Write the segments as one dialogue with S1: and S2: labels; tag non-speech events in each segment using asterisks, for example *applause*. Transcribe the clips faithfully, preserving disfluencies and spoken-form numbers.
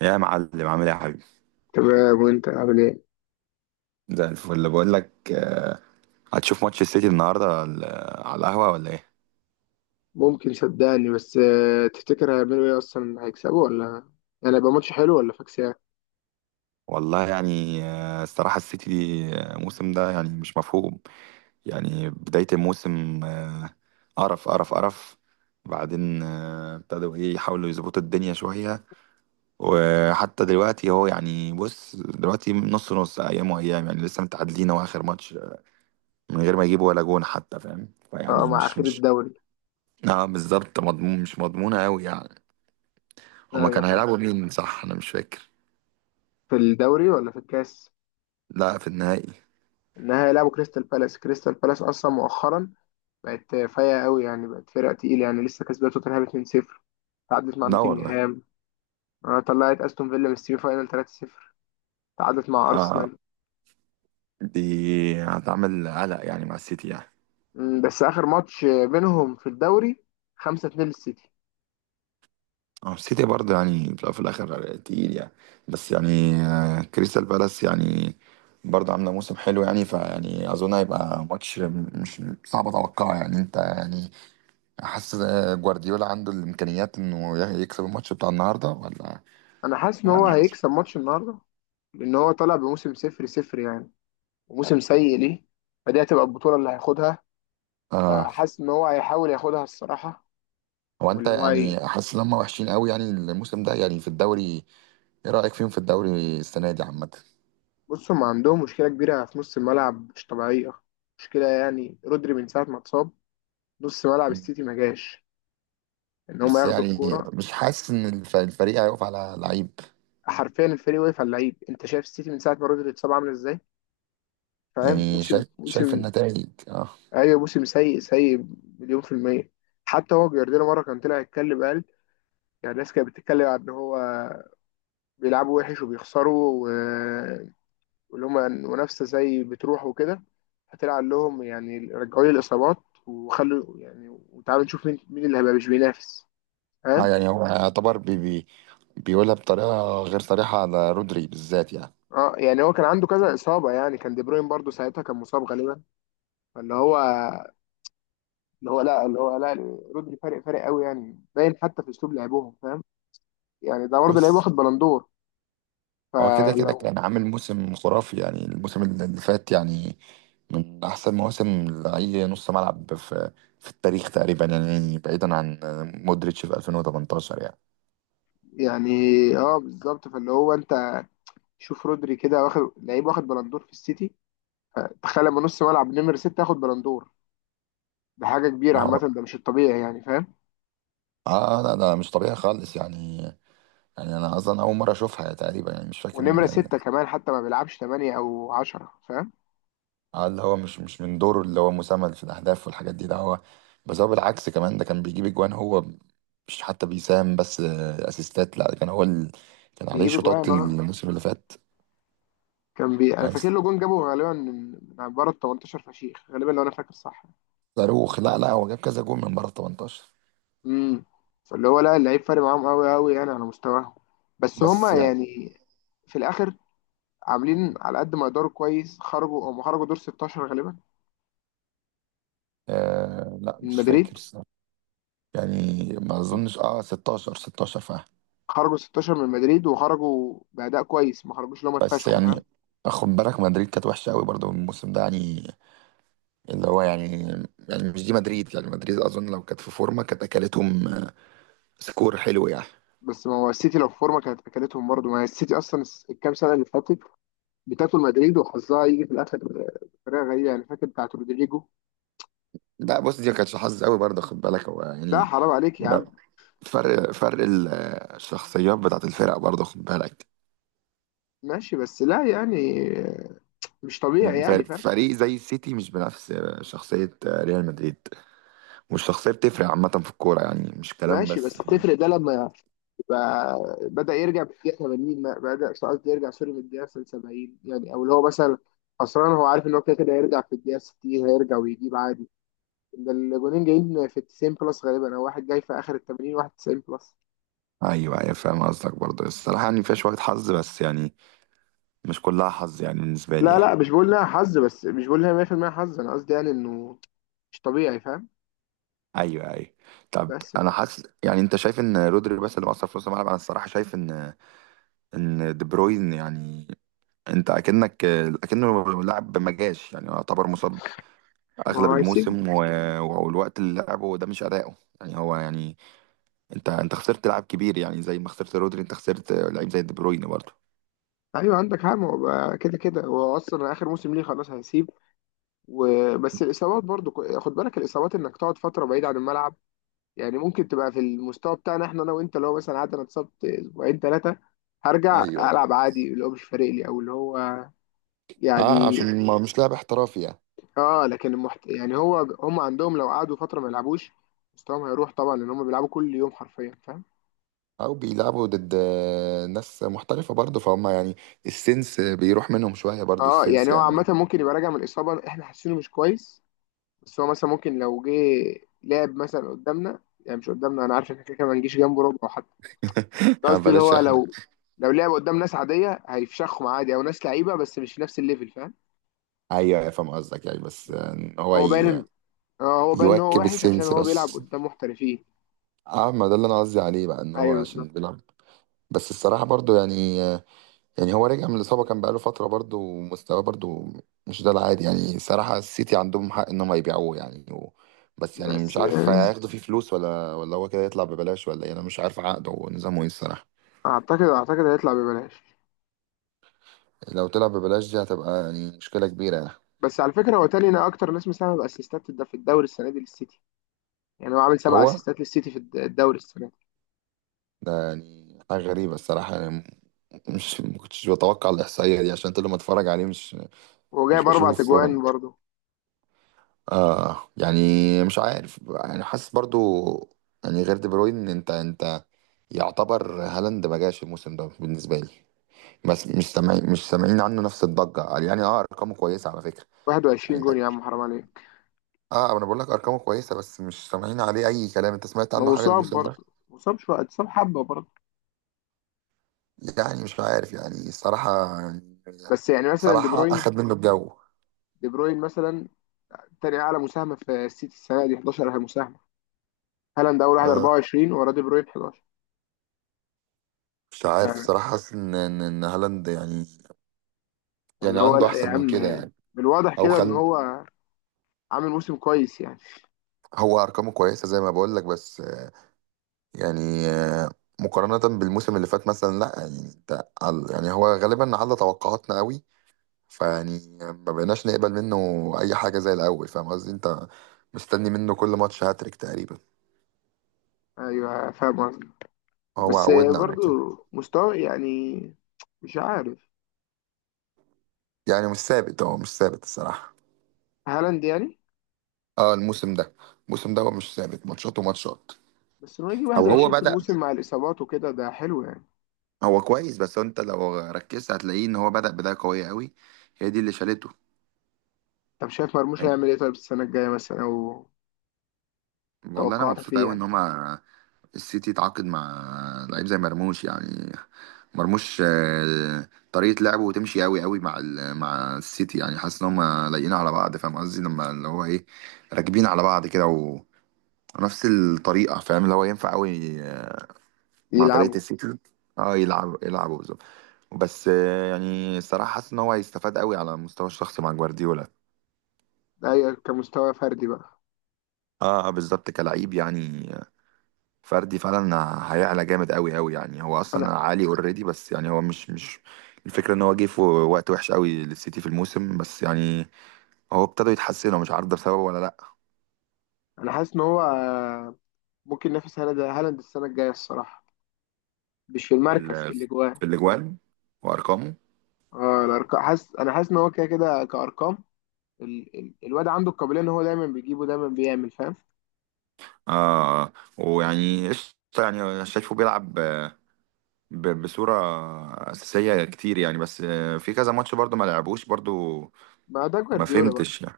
S1: يا معلم، عامل ايه يا حبيبي؟
S2: تمام، وانت عامل ايه؟
S1: زي الفل. بقول لك آه، هتشوف ماتش السيتي النهارده على على القهوه ولا ايه؟
S2: ممكن صدقني بس آه، تفتكر هيعملوا ايه اصلا؟ هيكسبوا ولا يعني هيبقى ماتش حلو ولا فاكسيا؟
S1: والله يعني، آه، الصراحه السيتي دي، آه، الموسم ده يعني مش مفهوم. يعني بدايه الموسم، آه، قرف قرف قرف. بعدين آه، ابتدوا ايه يحاولوا يظبطوا الدنيا شويه. وحتى دلوقتي هو يعني، بص دلوقتي نص نص، ايام وايام يعني لسه متعادلين هو اخر ماتش من غير ما يجيبوا ولا جون حتى، فاهم؟
S2: اه،
S1: فيعني
S2: مع
S1: مش
S2: اخير
S1: مش
S2: الدوري.
S1: اه بالظبط، مضمون مش مضمونة أوي يعني. هما
S2: ايوه،
S1: كانوا
S2: فاهم.
S1: هيلعبوا مين؟ صح، انا مش فاكر.
S2: في الدوري ولا في الكاس؟
S1: لا، في النهائي.
S2: انها هيلعبوا كريستال بالاس. كريستال بالاس اصلا مؤخرا بقت آه، فايقه قوي، يعني بقت فرقه تقيله، يعني لسه كسبت توتنهام اتنين صفر، تعادلت مع
S1: لا والله.
S2: نوتنجهام، آه، طلعت استون فيلا من السيمي فاينال تلاتة صفر، تعادلت مع
S1: آه،
S2: ارسنال.
S1: دي هتعمل قلق يعني مع السيتي يعني.
S2: مم، بس اخر ماتش آه، بينهم في الدوري خمسة اتنين للسيتي.
S1: اه، السيتي برضه يعني في الأول وفي الاخر تقيل يعني. بس يعني آه، كريستال بالاس يعني برضه عامله موسم حلو يعني. فيعني اظن هيبقى ماتش مش صعب اتوقعه يعني. انت يعني حاسس، آه، جوارديولا عنده الامكانيات انه يكسب الماتش بتاع النهارده ولا
S2: انا حاسس ان هو
S1: ولا؟
S2: هيكسب ماتش النهارده، لان هو طالع بموسم صفر صفر يعني، وموسم سيء ليه، فدي هتبقى البطوله اللي هياخدها،
S1: آه.
S2: فحاسس ان هو هيحاول ياخدها الصراحه.
S1: هو انت
S2: واللي هو هي...
S1: يعني حاسس ان هم وحشين قوي يعني الموسم ده يعني في الدوري؟ ايه رأيك فيهم في الدوري السنة دي عامة؟
S2: بص، هم عندهم مشكله كبيره في نص الملعب مش طبيعيه. مشكله يعني رودري، من ساعه ما اتصاب نص ملعب السيتي ما جاش ان هم
S1: بس
S2: ياخدوا
S1: يعني
S2: الكوره.
S1: مش حاسس ان الف- الفريق هيقف على لعيب.
S2: حرفيا الفريق واقف على اللعيب، انت شايف السيتي من ساعه ما رودري اتصاب عامل ازاي؟ فاهم،
S1: يعني
S2: موسم
S1: شايف شايف
S2: موسم.
S1: النتائج، اه.
S2: ايوه، موسم سيء سيء، مليون في الميه. حتى هو جوارديولا مره كان طلع يتكلم، قال يعني الناس كانت بتتكلم عن ان هو بيلعبوا وحش وبيخسروا و- واللي هما منافسة زي بتروح وكده، هتلعب لهم يعني، رجعوا لي الإصابات وخلوا يعني، وتعالوا نشوف مين مين اللي هيبقى مش بينافس.
S1: آه،
S2: فاهم؟
S1: يعني هو يعتبر بي بي بيقولها بطريقة غير صريحة على رودري بالذات يعني.
S2: اه يعني هو كان عنده كذا إصابة، يعني كان دي بروين برضه ساعتها كان مصاب غالبا، فاللي هو اللي هو لا اللي هو لا رودري فارق فارق قوي يعني، باين حتى في أسلوب لعبهم. فاهم؟ يعني ده برضه لعيب
S1: بص،
S2: واخد بلندور،
S1: هو كده كده
S2: فلو.
S1: كان عامل موسم خرافي يعني. الموسم اللي فات يعني من أحسن مواسم لأي نص ملعب في في التاريخ تقريبا، يعني بعيدا عن مودريتش في ألفين وتمنتاشر يعني.
S2: يعني اه، بالظبط. فاللي هو انت شوف رودري كده، واخد لعيب واخد بلندور في السيتي، تخيل لما نص ملعب نمرة ستة ياخد بلندور، ده حاجة كبيرة عامة،
S1: أهو.
S2: ده مش الطبيعي يعني. فاهم؟
S1: اه لا، ده مش طبيعي خالص يعني. يعني انا اصلا اول مره اشوفها يعني تقريبا، يعني مش فاكر
S2: ونمرة
S1: إن-
S2: ستة كمان حتى ما بيلعبش تمانية أو عشرة. فاهم؟
S1: اه، اللي هو مش مش من دوره، اللي هو مساهم في الاهداف والحاجات دي، ده هو. بس هو بالعكس، كمان ده كان بيجيب اجوان هو. مش حتى بيساهم بس آه، اسيستات، لا، ده كان هو ال... كان عليه
S2: بيجيب
S1: شوطات
S2: جوان، اه
S1: الموسم اللي فات،
S2: كان بي. أنا
S1: يعني
S2: فاكر له جون جابه غالبا من من بره ال ثمانية عشر، فشيخ غالبا لو أنا فاكر صح.
S1: صاروخ. لا لا، هو جاب كذا جول من بره تمنتاشر.
S2: امم. فاللي هو لا، اللعيب فارق معاهم أوي أوي يعني، على مستواهم بس
S1: بس
S2: هما
S1: يعني،
S2: يعني في الآخر عاملين على قد ما يقدروا كويس. خرجوا، هم خرجوا دور ستاشر غالبا
S1: آه لا،
S2: من
S1: مش فاكر
S2: مدريد،
S1: الصراحة. يعني ما اظنش، اه، ستاشر ستاشر فعلا.
S2: خرجوا ستاشر من مدريد وخرجوا بأداء كويس، ما خرجوش اللي هم
S1: بس
S2: اتفشخوا. فاهم؟
S1: يعني خد بالك مدريد كانت وحشه قوي برضو الموسم ده يعني. اللي هو يعني يعني مش دي مدريد يعني. مدريد اظن لو كانت في فورمه كانت اكلتهم سكور حلو يعني.
S2: بس ما هو السيتي لو في فورمه كانت اكلتهم برضه، ما هي السيتي اصلا الس- الكام سنه اللي فاتت بتاكل مدريد، وحظها يجي في الاخر بطريقه غريبه يعني، فاكر بتاعت رودريجو.
S1: لا بص، دي ما كانتش حظ قوي برضه، خد بالك. هو
S2: لا،
S1: يعني،
S2: حرام عليك يا عم.
S1: ده فرق فرق الشخصيات بتاعت الفرق برضه، خد بالك.
S2: ماشي، بس لا، يعني مش طبيعي
S1: ف-
S2: يعني. فاهم؟
S1: فريق زي السيتي مش بنفس شخصية ريال مدريد، والشخصية بتفرق عامة في الكورة يعني، مش كلام
S2: ماشي، بس
S1: بس، فاهم؟
S2: تفرق ده لما يبقى بدأ يرجع في الدقيقة تمانين، ما- بدأ قصدي يرجع، سوري، من الدقيقة سبعين يعني، او اللي هو مثلا خسران هو عارف ان هو كده كده هيرجع، في الدقيقة ستين هيرجع ويجيب عادي. ده الجونين جايين في تسعين بلس غالبا، او واحد جاي في اخر ال تمانين واحد تسعين بلس.
S1: أيوة أيوة، فاهم قصدك. برضه الصراحة يعني فيها شوية حظ، بس يعني مش كلها حظ يعني، بالنسبة لي
S2: لا
S1: يعني.
S2: لا، مش بقول لها حظ بس، مش بقول لها مية في المية حظ. انا قصدي يعني انه مش طبيعي. فاهم؟
S1: أيوة أيوة. طب
S2: بس
S1: أنا حاسس يعني، أنت شايف إن رودري بس اللي مأثر في نص الملعب؟ أنا الصراحة شايف إن إن دي بروين يعني، أنت أكنك أكنه لاعب ما جاش، يعني يعتبر مصاب
S2: ما
S1: أغلب
S2: هو هيسيب.
S1: الموسم و- والوقت اللي لعبه ده مش أداؤه يعني. هو يعني انت انت خسرت لاعب كبير يعني. زي ما خسرت رودري، انت خسرت لعيب زي دي بروين برضه.
S2: ايوه، عندك حق، ما هو بقى كده كده هو اصلا اخر موسم ليه خلاص، هيسيب. وبس الاصابات برضو ك- خد بالك الاصابات، انك تقعد فتره بعيد عن الملعب، يعني ممكن تبقى في المستوى بتاعنا احنا انا وانت. لو مثلا قعدت انا، اتصبت اسبوعين ثلاثه، هرجع
S1: ايوه.
S2: العب عادي، اللي هو مش فارق لي، او اللي هو
S1: اه،
S2: يعني.
S1: عشان ما مش لاعب احترافي يعني.
S2: اه، لكن المحت... يعني هو هم عندهم لو قعدوا فتره ما يلعبوش، مستواهم هيروح طبعا، لان هم بيلعبوا كل يوم حرفيا.
S1: او بيلعبوا ضد، آه، ناس محترفه برضه، فهم يعني. السنس بيروح منهم شويه برضه،
S2: اه
S1: السنس
S2: يعني هو عامة
S1: يعني.
S2: ممكن يبقى راجع من إصابة احنا حاسينه مش كويس، بس هو مثلا ممكن لو جه لعب مثلا قدامنا، يعني مش قدامنا، انا عارف ان احنا كده كده ما نجيش جنبه ربع حتى.
S1: *laughs*
S2: قصدي اللي
S1: بلاش
S2: هو
S1: احنا.
S2: لو لو لعب قدام ناس عادية هيفشخهم عادي، او ناس لعيبة بس مش في نفس الليفل. فاهم؟
S1: ايوه أيوة، فاهم قصدك يعني. بس، آه، ان هو
S2: هو
S1: ي-
S2: باين، اه هو باين ان هو
S1: يواكب
S2: وحش عشان
S1: السنس
S2: هو بيلعب
S1: بس.
S2: قدام محترفين.
S1: اه، ما ده اللي انا قصدي عليه بقى، ان هو
S2: ايوه،
S1: عشان
S2: بالظبط.
S1: بيلعب. بس الصراحه برضه يعني، يعني هو رجع من الإصابة كان بقاله فترة، برضه ومستواه برضه مش ده العادي يعني. صراحة السيتي عندهم حق إنهم هيبيعوه يعني و... بس يعني مش
S2: بس
S1: عارف
S2: آه،
S1: هياخدوا فيه فلوس ولا ولا هو كده يطلع ببلاش، ولا إيه؟ أنا مش عارف عقده ونظامه إيه الصراحة.
S2: اعتقد اعتقد هيطلع ببلاش.
S1: لو طلع ببلاش دي هتبقى يعني مشكلة كبيرة يعني.
S2: بس على فكرة، هو تاني انا اكتر ناس مساهمة باسيستات الد- في الدوري السنة دي للسيتي، يعني هو عامل سبع
S1: هو
S2: اسيستات للسيتي في الد- الدوري السنة دي،
S1: ده يعني حاجة غريبة الصراحة يعني. مش، ما كنتش بتوقع الإحصائية دي، عشان كل ما أتفرج عليه مش مش
S2: وجايب اربع
S1: بشوفه في فورم.
S2: تجوان برضه،
S1: آه يعني مش عارف يعني، حاسس برضو يعني، غير دي بروين. أنت أنت يعتبر هالاند ما جاش الموسم ده بالنسبه لي. بس مش سامعين مش سامعين عنه نفس الضجه يعني. اه، ارقامه كويسه على فكره يعني،
S2: واحد وعشرين
S1: انت.
S2: جون يا عم، حرام عليك.
S1: اه انا بقول لك ارقامه كويسه، بس مش سامعين عليه اي كلام. انت سمعت
S2: ما
S1: عنه حاجه
S2: مصاب،
S1: الموسم ده؟
S2: برضه مصاب شويه، اتصاب حبه برضه.
S1: يعني مش عارف يعني الصراحه.
S2: بس يعني مثلا دي
S1: صراحه
S2: بروين،
S1: اخد منه الجو.
S2: دي بروين مثلا تاني اعلى مساهمه في السيتي السنه دي أحد عشر مساهمه. هالاند اول واحد
S1: اه،
S2: اربعة وعشرين، وراه دي بروين أحد عشر.
S1: مش عارف
S2: ف-
S1: الصراحه، حاسس ان ان إن هالاند يعني،
S2: فاللي
S1: يعني
S2: هو
S1: عنده
S2: لا يا
S1: احسن من كده
S2: عم،
S1: يعني.
S2: بالواضح
S1: او
S2: كده ان
S1: خل
S2: هو عامل موسم كويس يعني.
S1: هو ارقامه كويسه، زي ما بقول لك. بس يعني آه، مقارنة بالموسم اللي فات مثلا لا يعني. انت عل- يعني هو غالبا على توقعاتنا قوي، فيعني ما بقيناش نقبل منه اي حاجة زي الاول، فاهم قصدي؟ انت مستني منه كل ماتش هاتريك تقريبا،
S2: ايوه، فاهم قصدي،
S1: هو
S2: بس
S1: عودنا على
S2: برضه
S1: كده.
S2: مستوى يعني مش عارف،
S1: يعني مش ثابت، هو مش ثابت الصراحة.
S2: هالاند يعني.
S1: اه الموسم ده، الموسم ده هو مش ثابت، ماتشات وماتشات.
S2: بس انه يجي
S1: او هو
S2: واحد وعشرين في
S1: بدأ
S2: الموسم مع الاصابات وكده ده حلو يعني.
S1: هو كويس، بس انت لو ركزت هتلاقيه ان هو بدأ بداية قوية قوي، هي دي اللي شالته.
S2: طب شايف مرموش
S1: يعني
S2: هيعمل ايه طيب السنه الجايه مثلا، او
S1: والله انا
S2: توقعاتك
S1: مبسوط
S2: ليه
S1: قوي ان
S2: يعني؟
S1: هما السيتي يتعاقد مع لعيب زي مرموش يعني. مرموش، آه، طريقة لعبه تمشي قوي قوي مع ال- مع السيتي يعني. حاسس ان هم لايقين على بعض، فاهم قصدي؟ لما اللي هو، ايه، راكبين على بعض كده و- ونفس الطريقة. فاهم اللي هو ينفع قوي مع طريقة
S2: يلعبوا.
S1: السيتي. اه، يلعب يلعبوا بالظبط. بس آه، يعني الصراحة حاسس ان هو هيستفاد قوي على المستوى الشخصي مع جوارديولا.
S2: اي كمستوى فردي بقى.
S1: اه بالظبط، كلعيب يعني، فردي فعلا. هيعلى جامد قوي قوي يعني. هو اصلا
S2: انا
S1: عالي اوريدي، بس يعني هو مش مش الفكره ان هو جه في وقت وحش قوي للسيتي في الموسم، بس يعني هو ابتدوا يتحسنوا مش عارف ده بسببه ولا لا.
S2: انا حاسس ان هو آه، ممكن ينافس هالاند، هالاند السنه الجايه الصراحه، مش في
S1: في
S2: المركز، في
S1: ال-
S2: الاجوان.
S1: في الاجوان وارقامه.
S2: اه الارقام، حاسس، انا حاسس ان هو كده كده كارقام، ال... ال... الواد عنده القابليه ان هو دايما بيجيبه، دايما بيعمل. فاهم؟
S1: آه، ويعني قشطه. يعني أنا شايفه بيلعب، آه، ب- بصوره اساسيه كتير يعني. بس آه، في كذا ماتش برضو ما لعبوش برضو،
S2: ما ده
S1: ما
S2: جوارديولا
S1: فهمتش
S2: بقى.
S1: يعني.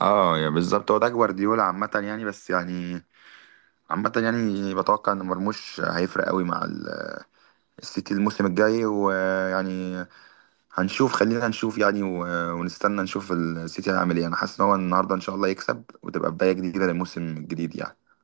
S1: اه يعني بالظبط، هو ده جوارديولا عامه يعني. بس يعني عامة، يعني بتوقع ان مرموش هيفرق قوي مع ال- السيتي الموسم الجاي، ويعني هنشوف. خلينا نشوف يعني، و- ونستنى نشوف السيتي هيعمل ايه. انا حاسس ان هو النهارده ان شاء الله يكسب وتبقى بداية جديدة للموسم الجديد يعني.